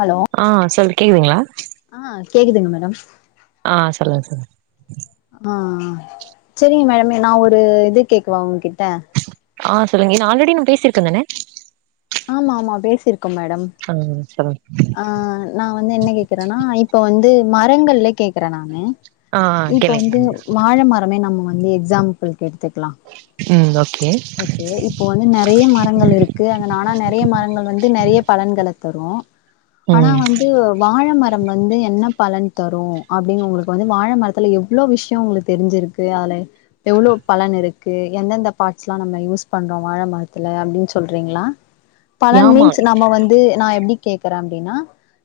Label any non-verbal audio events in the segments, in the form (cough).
Hello ஆ சொல்லு கேட்குதுங்களா ஆ கேக்குதுங்க மேடம் ஆ சொல்லுங் சொல்லுங் ஆ செரிங்க மே நா ஒரு இது கேக்கவா உங்கிட்ட ஆ சொல்லுங்க இத ஆல்ரெடி நா பேசிருக்க தான ஆமா ஆமா பேசிருக்கோ மேடம் சொல்லுங் சொல்லுங் ஆ நா வந்து என்ன கேக்கறனா இப்ப வந்து மரங்கள்ல கேக்கற நானு ஆ இப்ப கேளுங்க வந்து கேளுங்க வாழ மரமே நம்ம வந்து எக்ஸாம்பிள்கு எடுத்துக்கலா ம் ஓகே கே இப்போ வந்து நெறைய மரங்கள் இருக்கு ஆனா நெறைய மரங்கள் வந்து நெறைய பலன்களத் தரு ஆனா ம் வந்து வாழ ம ரம் வந்து என்ன பலன் தரு அப்டின் உங்களுக்கு வந்து வாழ மரத்துல எவ்ளோ விஷ்யோ உங்களுக் தெரிஞ்சிருக்கு அதுல எவ்ளோ பலன் இருக்கு எந்தெந்த பாட் ஸ்லா நம்ம யூஸ் பண்றோ வாழ மரத்தல அப்டின் சொல்றீங்களா பலன் ஆமா மீன்ஸ் நம்ம வந்து நா எப்டி கேக்கற அப்டினா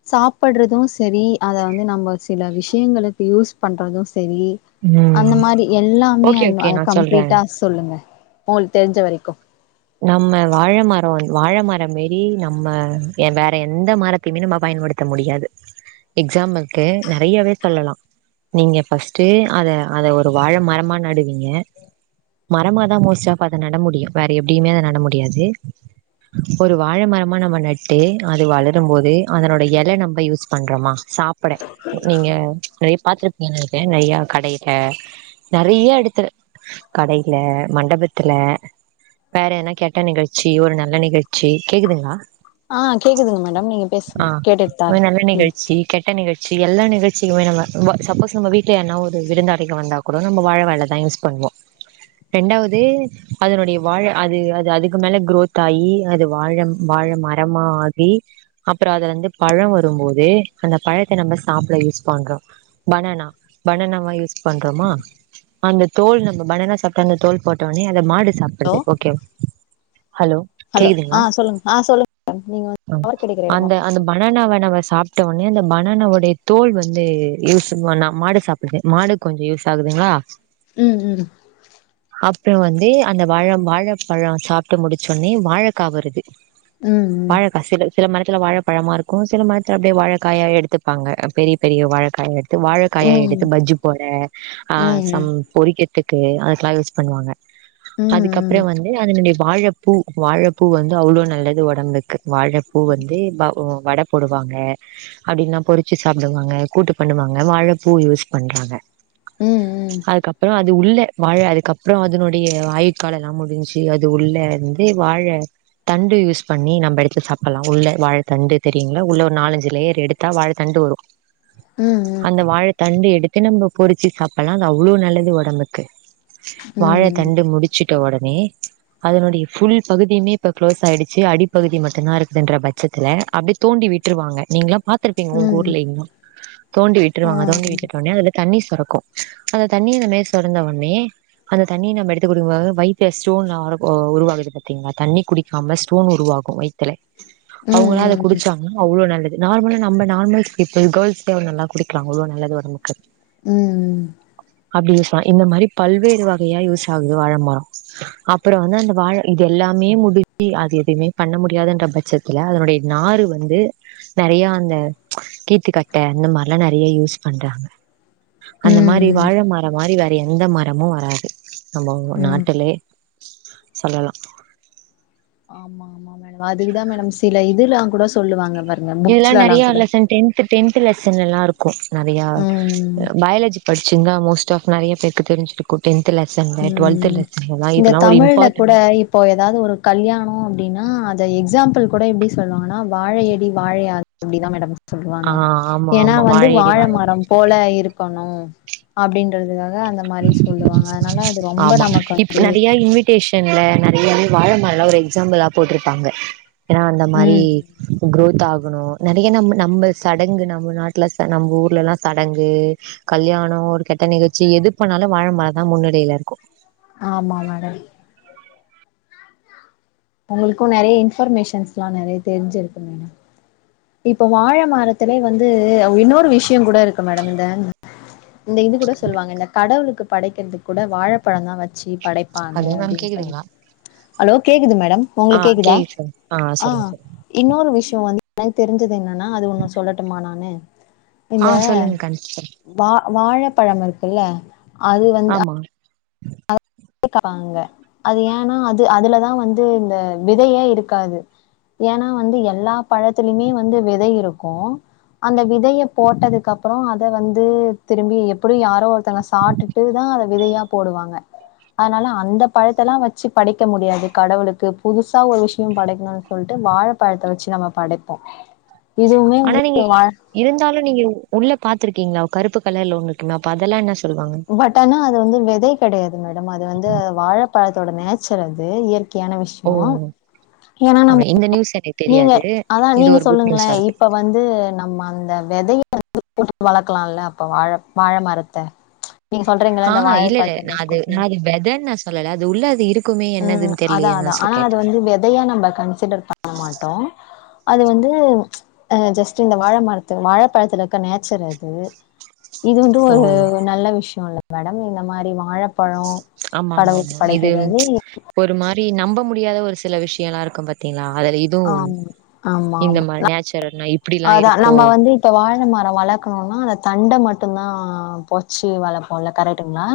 சாப்பற்றது செரி அத வந்து நம்ம சில விஷ்யங்களுக்கு யூஸ் பண்றது செரி அந்த ம் மாரி எல்லாமே ஓகே அந் ஓகே அ நா சொல்றே கம்ப்ளீட்டா சொல்லுங்க உங்களு தெரிஞ்ச வரைக்கூ நம்ம வாழ மரொ வாழ மரோ மேரி நம்ம வேற எந்த மரத் திருப்பி நம்ம பயன்படுத்த முடியாது எக்ஸாம்க்கு நெறயாவே சொல்லலா நீங்க ஃபஸ்ட்டு அத அத ஒரு வாழ மரமா நடுவீங்க மரமாதா மோஸ்ட் ஆஃப் அத நட முடியூ வேற எப்டியுமே அத நட முடியாது ஒரு வாழ மரமா நம்ம நட்டு அது வளரூ போது அதனோட எல நம்ம யூஸ் பண்றமா சாப் பட நீங்க நெறைய பாத்திருப் எங்க கிட்ட நெறயா கடையிருக்கே நெறைய எடுத்து கடையில மண்டபத்துல வேற எத்னா கெட்ட நிகழ்ச்சி ஒரு நல்ல நிகழ்ச்சி கேக்குதுங்ளா ஆ கேக்குதுங்க மேடம் நீங்க பேசுங்க கேட்டுட்டுதா ஒரு இருக்கோ நல்ல ம் நிகழ்ச்சி கெட்ட நிகழ்ச்சி எல்லா நிகழ்ச்சிக்குமே நம்ம ப சப்போஸ் நம்ம வீட்ல யார்ன ஒரு விருந்தாளிங்க வந்தா கூட நம்ம வாழ வோண்டா தா யூஸ் பண்ணுவோ ரெண்டாவது அதனுடையப் வாழ அது அது அதுக்கு மேல க்ரோத் ஆகி அது வாழம் வாழ மரமா ஆகி அப்பறோ அதுல இருந்து பழ வரும்போது அந்த பழத்த நம்ம சாப்ட யூஸ் பண்றோ பணானா பணானாவா யூஸ் பண்றோமா அந்த தோல் நம்ம பணானா சாப்ட அந்த தோல் போட்டோட்னே அத மாடு சாப் படுது ஓகே ஹலோ ஹலோ ஆ கேக்குதுங்களா சொல்லுங்க ஆ சொல்லுங்க மேடம் நீங்க வந்து டவர் கெடைக்கிற எடமா அந்த அந்த பேசுங்க பணானாவ நாம சாப் ட்னே அந்த பணானாவுடைய தோல் வந்து யூஸ்வான மாடு சாப்பிடுது மாடு கொஞ்சொ யூஸ் ஆகுதுங்களா ம் ம் அப்புறோ வந்து அந்தப் வாழம் வாழப்பழம் சாப்ட்டு முடிச்சோடன்னே வாழக்கா வருது ம் வாழக்கா சில சில மரத்துல வாழப்பழமா இருக்கூ சில மரத்துல அப்டியே வாழக்காயா எடுத்துப்பாங்க பெரிய பெரிய வாழக்காயா எடுத் து வாழக்காய ம் எடுத்து பஜ்ஜி போட ஆ ம் சம் பொரிக்கிற்துக்கு அதுக்கெல்லா யூஸ் பண்ணுவாங்க ம் அதுக்கப்புறம் வந்து அதனுடைய வாழப்பூ வாழப்பூ வந்து அவ்ளோ நல்லது ஒடம்புக்கு வாழப் பூ வத்து வ வடப் போடுவாங்க அப்படினா பொறிச்சி சாப்பிடுவாங்க கூட்டு பண்ணுவாங்க வாழைப்பூ யூஸ் பண்வாங்க ம் ம் ம் அதுக்கப்புறோ அது உள்ள வாழ அதுக்கப்புறோ அதனுடைய ஆயுட் காலோலா முடிஞ்சு அது உள்ள இருந்து வாழ தண்டு யூஸ் பண்ணி நம்ம எடுத்து சாப்பிட்லா உள்ள வாழை தண்டு தெரியுங்களா உள்ள ஒரு நாலஞ்சு லேயர் எடுத் ல்லா வாழத்தண்டு வரூ ம் அந்த வாழை தண்டு எடுத்து நம்ம பொறிச்சு சாப்பட்லா அது அவ்ளோ நல்லது ஒடம்புக்கு ம் ம் வாழ தண்டு ம் முடிச்சிட்ட வுடனே அதனுடைய ஃபுல் பகுதியுமே இப்ப க்ளோஸ் ஆயிடுச்சு அடிப்பகுதி மட்டுந் தா இருக்குதுன்ற பட்சத்துல அப்படி தோண்டி விட்டுருவாங்க நீங்களா பாத்துருப்பீங்க ம் உங்க ம் ஊர்லயெல்லா தோண்டி விட்டுருவாங்க தோண்டி விட்டுருவாங்க ‌அது தோண்டி விட்டுருவுட்னோ தண்ணி சொரக்கூ அந்த தண்ணி அந்தமேரி சொரந்த வுட்னே அந்த தண்ணிய நம்ம எடுத்து குடிக்கும்போது வைத்த ஸ்டோன்னாருக்கோ உருவாகுது பாத்தீங்களா தண்ணி குடிக்காம ஸ்டோன் உருவாகும் வைத் த்ல ம் அவங்களா அத ம் ம் குடிச்சா அதூனா அவ்ளோ நல்லது நார்மலா நம்ம நார்மல்ஸ் பீப்பிள் கேர்ள்ஸ்லா நல்லா குடிக்கலா அவ்ளோ நல்லது ஒடம்புக்கு ம் ம் அப்டி யூஸாகூ இந்த மாதிரி பல்வேறு வகையா யூஸ் ஆகூ வாழமரோ அப்புறம் வந்து அந்த வாழ இது எல்லாமே முடிச்சி அது எதுவுமே பண்ண முடியாதுன்ற பட்சத் துல அதனுடைய நாறு வந்து நெறையா அந்த கீத்துக்கட்ட அந்த மாரிலாம் நெறைய யூஸ் பண்றாங்க அந்த மாரி வாழ ம் மரம் மாரி வேற எந்த மரமும் வராது நம்போ ம் நாட் சொல்லலா ஆமா ஆமா மேடம் அதுக்குதா மேடம் சில இதுலாம் கூட சொல்லுவாங்க பாருங்க புக்ஸ்லலாம் கூட து டென்த் லெசன்லல்லா இருக்கு நறையா ம் பயாலஜி படிச்சிருந்தா மோஸ்ட் ஆஃப் நெறைய பேருக்கு தெரிஞ்சுருக் கும் டென்த் லெசன்ல டுவெல்த் ம் லெசன்லலாம் இந்த இதுல்லாம் ஒரு தமிழ்ல கூட இம்பார்ட்டன்ட் இப்போ ஏதாவது ஒரு கல்யாணோ அப்புடின்னா அத எக்ஸாம்பிள் கூட எப்டி சொல்லுவாங்கன்னா வாழையடி வாழையா அப்டிதான் மேடம் சொல்லுவாங்க ஆ ஆமா ஏன்னா ஆமா வந்து வாழையடி வாழ மரம் போல இருக்கணும் அப்டின்றதுக்காக அந்த மாரி சொல்லுவா அதனால அது ரொம்ப நமக்கு வந்து அ இன்விடேஷன்ல நெறையவே வாழ மரலாம் ஒரு எக்ஸாம்பிளா போட்ருப்பாங்க ஏன்னா அந்த மாரி ம் குரோத் ஆகணும் நெறைய நம்ம நம்ப சடங்கு நம்ம நாட்ல ச நம்ப ஊர்லேல்லா சடங்கு கல்யாணோ ஒரு கெட்ட நிகழ்ச்சி எது பண்ணாலும் வாழை மரந்தா முன்னிலையில இருக்கு ஆமா மேடம் உங்களுக்கு நெறைய இன்ஃபர்மேஷன்ஸ்லா நெறைய தெரிஞ்சிருக்கு மேடம் இப்போ வாழ மரத்துலே வந்து அ இன்னொரு விஷயம் கூட இருக்கு மேடம் இந்த இந்த இது கூட சொல்வாங்க இந்த கடவுளுக்கு படைக்கிறதுக் கூட வாழப்பழந்தா வச்சி படைப் ப்பாங்க ஹலோ மேம் அப்டின்னு கேக்குதுங்களா சொல்லிட்டு ஹலோ கேக்குது மேடம் ஆ உங்களுக்கு கேக்குதா கேக்துங் ஆ சொல்லுங்க சொல்லுங்க இன்னொரு விஷயோ வந்து எனக்கு தெரிஞ்சது என்னன்னா அது ஒண்ணு சொல்லட்டுமா நானு ஆ இந்த (unintelligible) வா வாழைப்பழம் இருக்குல்ல அது வந்து அ ஆமா க்கறாங்க அது ஏன்னா அது அதுலதான் வந்து இந்த விதையே இருக்காது ஏன்னா வந்து எல்லா பழத்துலமே வந்து விதை இருக்கு அந்த விதைய போட்டதுக்கப்புறோ அத வந்து திரும்பி எப்புடியும் யாரோ ஒருத்தங்க சாப்ட்டுட்டுதா அத விதையா போடுவாங்க அதனால அந்த பழத்தலாம் வச்சு படைக்க முடியாது கடவுளுக்கு புதுசா ஒரு விஷயம் படைக்கணும்னு சொல்ட்டு வாழைப்பழத்த வச்சு நாம படைப்போ இதுவுமே ஆனா வந்து நீங்க ஏ இருந்தாலும் நீங்க உள்ள பாத்துருக்கீங்களா கருப்பு கலர்ல ஒன்னு இக்குங்களா அப்ப அதல்லா என்ன சொல்வாங்க பட் ஆனா அது வந்து விதை கெடையாது மேடம் அது வந்து வாழப்பழத்தோட நேச்சர் அது இயற்க் கையான ஓ விஷயோ ஏனா நம்ம இந்த நியூஸ் எடு நீங்க அதா நீங்க சொல்லுங்களே இப்ப வந்து நம்ம அந்த வெதைய (unintelligible) போட்டு வளக்குலால்ல அப்ப வாழ வாழ மரத்த நீங்க சொல்றீங்கல்ல ஆ இந்த ஆ இல்ல இல்ல நா வாழைப்பழத்துல அது நா குட்டியா அது வெதன்னு நா சொல்லல அது உள்ள அது இருக்குமே ம் என்னதுன் அதா அதா ஆனா அது வந்து வெதையா நம்ம கன்சிடர் பண்ண மாட்டோ அது வந்து அ ஜஸ்ட்டு இந்த வாழ மரத்து வாழைப்பழத்துல இருக்க நேச்சர் அது இது வந்து ஓ ஒரு நல்ல விஷயோ இல்ல மேடம் இந்த மாரி வாழப்பழோ ஆமா ஆமா ஆமா இது ஒரு மா ப்டி நம்ப முடியாத ஒரு சில விஷயலா இருக்கும் பாத்தீங்களா அதுல இத் துவு ஒன் ஆம் ஆமா இந்த ஆமா மாரி நேச்சுரல்னா இப்புடில்லா அதா இருக்கோ நம்ம வந்து இப்ப வாழ‌ மரம் வளக்குணும்னா அந்த தண்ட மட்டும்தா பொச்சி வளப்போம்ல கரெக்டுங்களா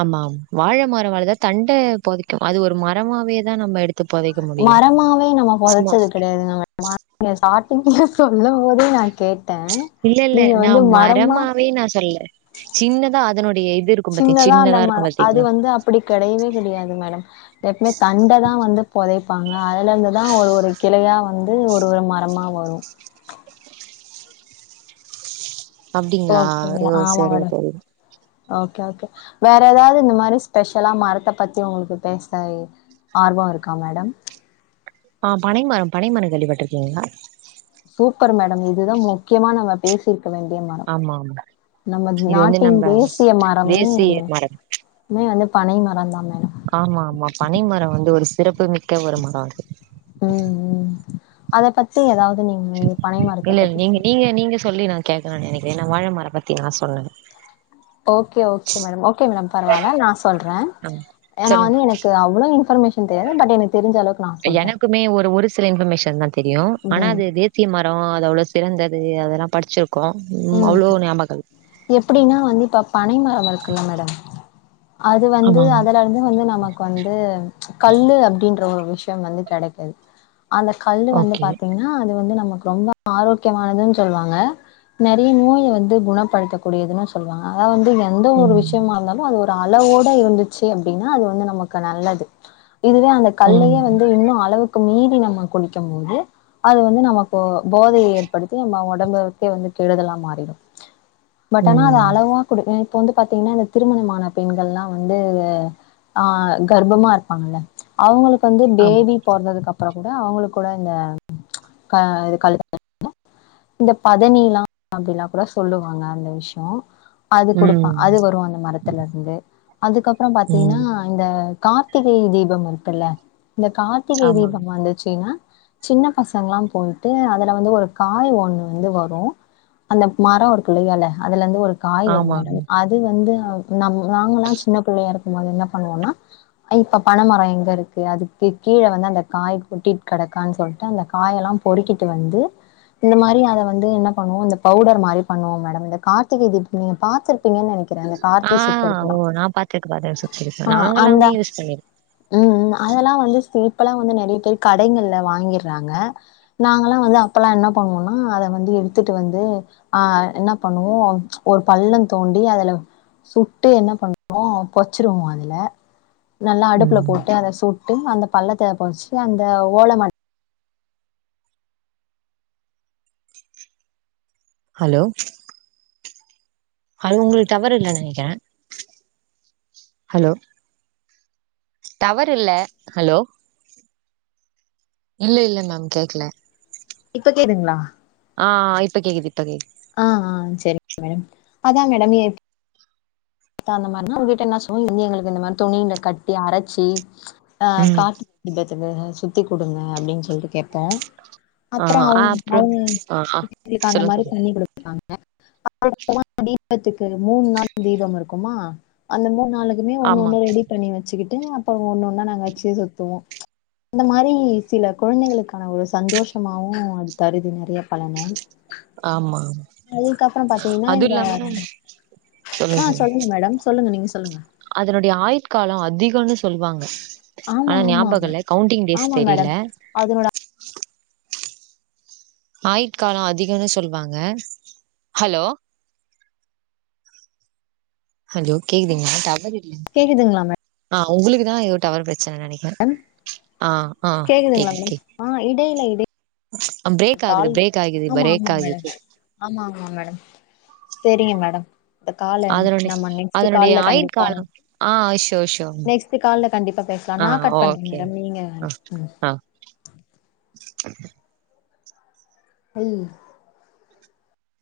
ஆமாம் வாழ மரோவளக தண்ட பொதைக்கோ அது ஒரு மரமாவே தா நம்ம எடுத் மரமாவே நம்ம பொதச்சது கெடையாது நம மா சடார்டிங்ல சொல்லு போதே நா கேட்ட இல்ல இல்ல நா மரமாவே நா சொல்ல சின்னதா அதனுடைய இருக்கும் பாத்தீங்க சின்னதா அந்த மா இருக்கும் அது பாத்தீங்களா வந்து அப்படி கெடையவே கெடையாது மேடம் எப்புமே தண்ட தா வந்து பொதைப்பாங்க அதுலந்து தா ஒரு ஒரு கிளையா வந்து ஒரு ஒரு மரமா வரு அப்படிங்களா ஓகேங்களா ஐயோ ஆமா சரி மேடம் சரி ஓகே ஓகே வேற ஏதாவது இந்த மாரி ஸ்பெஷலா மரத்த பத்தி உங்களுக்கு பேச ஆர்வோ இருக்கா மேடம் ஆ பனைமரம் பனைமரம் கேள்விப்பட்டுருக்கீங்களா சூப்பர் மேடம் இதுதா முக்கியமான பேசியிருக்க வேண்டிய மரம் ஆமா ஆமா நம்ம இது வந்து நாட்டின் நம்ம தேசிய மரமே தேசிய மரம் மே வந்து பனை மரம்தா மேடம் ஆமா ஆமா பனை மரம் வந்து ஒரு சிறப்புமிக்க ஒரு மரம் அது ம் ம் அத பத்தி ஏதாவது நீங்க பனை மரத்த பத்தி சொ யே நீங்க சொல்லி நா கேக்கனுனு நெனைக்கிற ஏன்னா வாழமர பத்தி நா சொன்ன okay okay madam okay madam பரவால்ல நா சொல்ற ஆ ஏன்னா சொல்லுங்க வந்து எனக் இவ்ளோ இன்ஃபர்மேன் தெரியாது பட் எனக்கு தெரிஞ்சளவுக்கு எனக்குமே ஒரு ஒரு சில இன்ஃபர்மேஷன் தா தெரியு ஆனா ம் அது தே த்தி மரோ அதோட சிறந்தது அதலா படிச்சிருக்கோ அவ்ளோ ஞாபகல் எப்படின்னா வந்து இப்ப பனை மரம் இருக்குல்ல மேடம் அது வந்து ஆமா ஆமா அதுல இருந்து வந்து நமக்கு வந்து கல்லு அப்படின்ற ஒரு விஷயம் வந்து கெடைக்குது அந்த கல்லு வந்து ஓகே பாத்தீங்கன்னா னா அது வந்து நமக்கு ரொம்ப ஆரோக்கியமானதுனு சொல்லுவாங்க நெறைய நோய வந்து குணப்படுத்தக்கூடியதுன்னு சொல்லுவாங்க அதாவ வந்து எந்த ஒரு ம் விஷ முக்கியமா இருந்தாலும் அது ஒரு அளவோட இருந்துச்சு அப்படின்னா அது வந்து நமக்கு நல்லது இதுவே அந்த ம் கல்லையே வந்து இன்னும் அளவுக்கு மீறி நம்ம குடிக்கும் போது அது வந்து நமக்கு போதையை ஏற்படுத்தி நம்ம ஒடம்புக்கே வந்து கெடுதலா மாறிடு பட் ஆனா அத ம் அளவா குடு நேத்து வந்து பாத்தீங்கனா இந்த திருமணமான பெண்கள்லா வந்து ஆ கர்ப்பமா இருப்பாங்கல்ல அவங்களுக்கு வந்து ஆமா பேபி பொறந்ததுக்கப்புறம் கூட அவங்களுக்கூட இந்த க இது கல் இந்த பதனிலா அப்டிலா கூட சொல்லுவாங்க அந்த விஷ்யோ அது குடுப்பா ம் அது வரும் அந்த மரத்துலருந்து அதுக்கப்புறம் பாத்தீங்கன்னா ம் இந்த கார்த்திகை தீபம் இருக்குல்ல இந்த கார்த் திகை ஆமா தீபம் வந்துச்சுன்னா சின்ன பசங்கல்லாம் போயிட்டு அதுல வந்து ஒரு காய் ஒண்ணு வந்து வரோ அந்த மரோ இருக்குல்ல எல அதுலருந்து ஒரு காய் வரும் மேடம் ஆமாங்க அது அது வந்து நம்ம நாங்கல்லாம் சின்ன பிள்ளையா இருக்கும்போது என்ன பண்ணுவோனா இப்ப பனமரம் எங்க இருக்கு அதுக் கீழ வந்து அந்த காய் கொட்டிட் கடக்கான் சொல்ட்டு அந்த காயல்லாம் பொறுக்கிட்டு வந்து இந்த மாரி அத வந்து என்ன பண்ணுவோம் இந்த பவுடர் மாறி பண்ணுவோம் மேடம் இந்த கார்த்திகை தீபம் நீங்க பாத்திருப்பீங்கன்னு நெனைக்கி அந்த ஆ கார்த்தி ஓ சுத்துரத்துலாம் நா பாத்துருக்கேன் பாத்துருக்கேன் சுத்திருக்கேன். ஆ அந்த நாங்களாமே யூஸ் உ உம் அதெல்லா வந்து சிம்பளா வந்து நெறைய பேர் கடைகள்ல வாங்கிறாங்க நாங்கள்லா வந்து அப்பல்லா என்ன பண்ணுவோனா அத வந்து எடுத் துட்டு வந்து ஆ என்ன பண்ணுவோ ஒரு பள்ளம் தோண்டி அதுல சுட்டு என்ன பண்ணுவோ பொர்ச்சுருவோ அதுல நல்லா பண்ணிருக்கோம் அடுப்புல ம் போட்டு அத சுட்டு அந்த பள்ளத்த பொதச்சுட்டு அந்த ஓல ம ஹலோ ஹலோ உங்கள் டவர் இல்ல நெனைக்கிறே ஹலோ டவர் இல்ல ஹலோ இல்ல இல்ல மேம் கேக்ல இப்ப கேதுங்ளா ஆ இப்பக்கேக்குது இப்பகே ஆ ஆ செரிங்க மேடம் அதா மேடம் எ த்தா அந்த மார்னா உங்ககிட்ட என்னா சொன்ன வந்து எங்களுக்கு இந்த மாரி துணில கட்டி அரச்சி ஆ கேக்குது காத்தி திபத்துக்கு சுத்தி குடுங்க அப்டின் சொல்ட்டு கேத்தோ ஆ அப்றோ ஆ அவுங் அப்றோ அவுங்க ஆ ஆ எங்ளுக்கு அந்த சொல்லுங்க மாரி சொல்லுங்க பண்ணி குடு ப்பாங்க அப்பல்லா தீபத்துக்கு மூண் நாள் தீபம் இரு (unintelligible) அந்த க்குமா அந்த மூண் நாளுக்குமே ஒன்னு ஆமா ஒன்னு ரெடி பண்ணி வச்சுகிட் டு அப்ப ஒன்னொன்னா நாங்க வச்சி சுத்துவோ அந்த மாரி சில குழந்தைகளுக்கான ஒரு சந்தோஷமாவு அது தருது நெறைய பலன ஆமா அதுக்கப்புறம் பாத்தீங்கனா அது இந்த இல்லாம ஆ சொல்லுங்க மேடம் சொல்லுங்க நீங்க சொல்லுங்க அதனுடைய ஆயிட்காலொ அதிகொன்னு சொல்வாங்க ஆமா, ஆனா ஞாபகல்ல கவுண்டிங் டேஸ் தெரில அதுனோட ஆயுட் காலொ அதிகொனு சொல்வாங்க ஹலோ ஹலோ கேக்குதுங்ளா டவர் இல்ல கேக்குதுங்ளா மே ஆ உங்குளுக்குதா எதோ டவர் பிரச்சன நெனக்கிறே ஆ ஆ கேக்குதுங்களா கேக்கு மேடம்? கே ஆ இடைல இடை ஆ ப்ரேக் ஆகுது ப்ரேக் ஆகிது ஆமா, ஆமா பரேக் மேடம். ஆகிது ஆமா ஆமா மேடம் சேரிங்க மேடம் இப்ப கால அதனுடைய நம்ம நெக்ஸ்ட்டு அதனுடைய கால்ல கண்டிப்பா ஆயுட்காலம் ஆ ஷோர் ஷோர் நெக்ஸ் ட்டு கால்ல கண்டிப்பா பேசலா ஆ நா கட் பண்றே ஓகே மேடம் நீங்க ஆ ம் ஆ அல்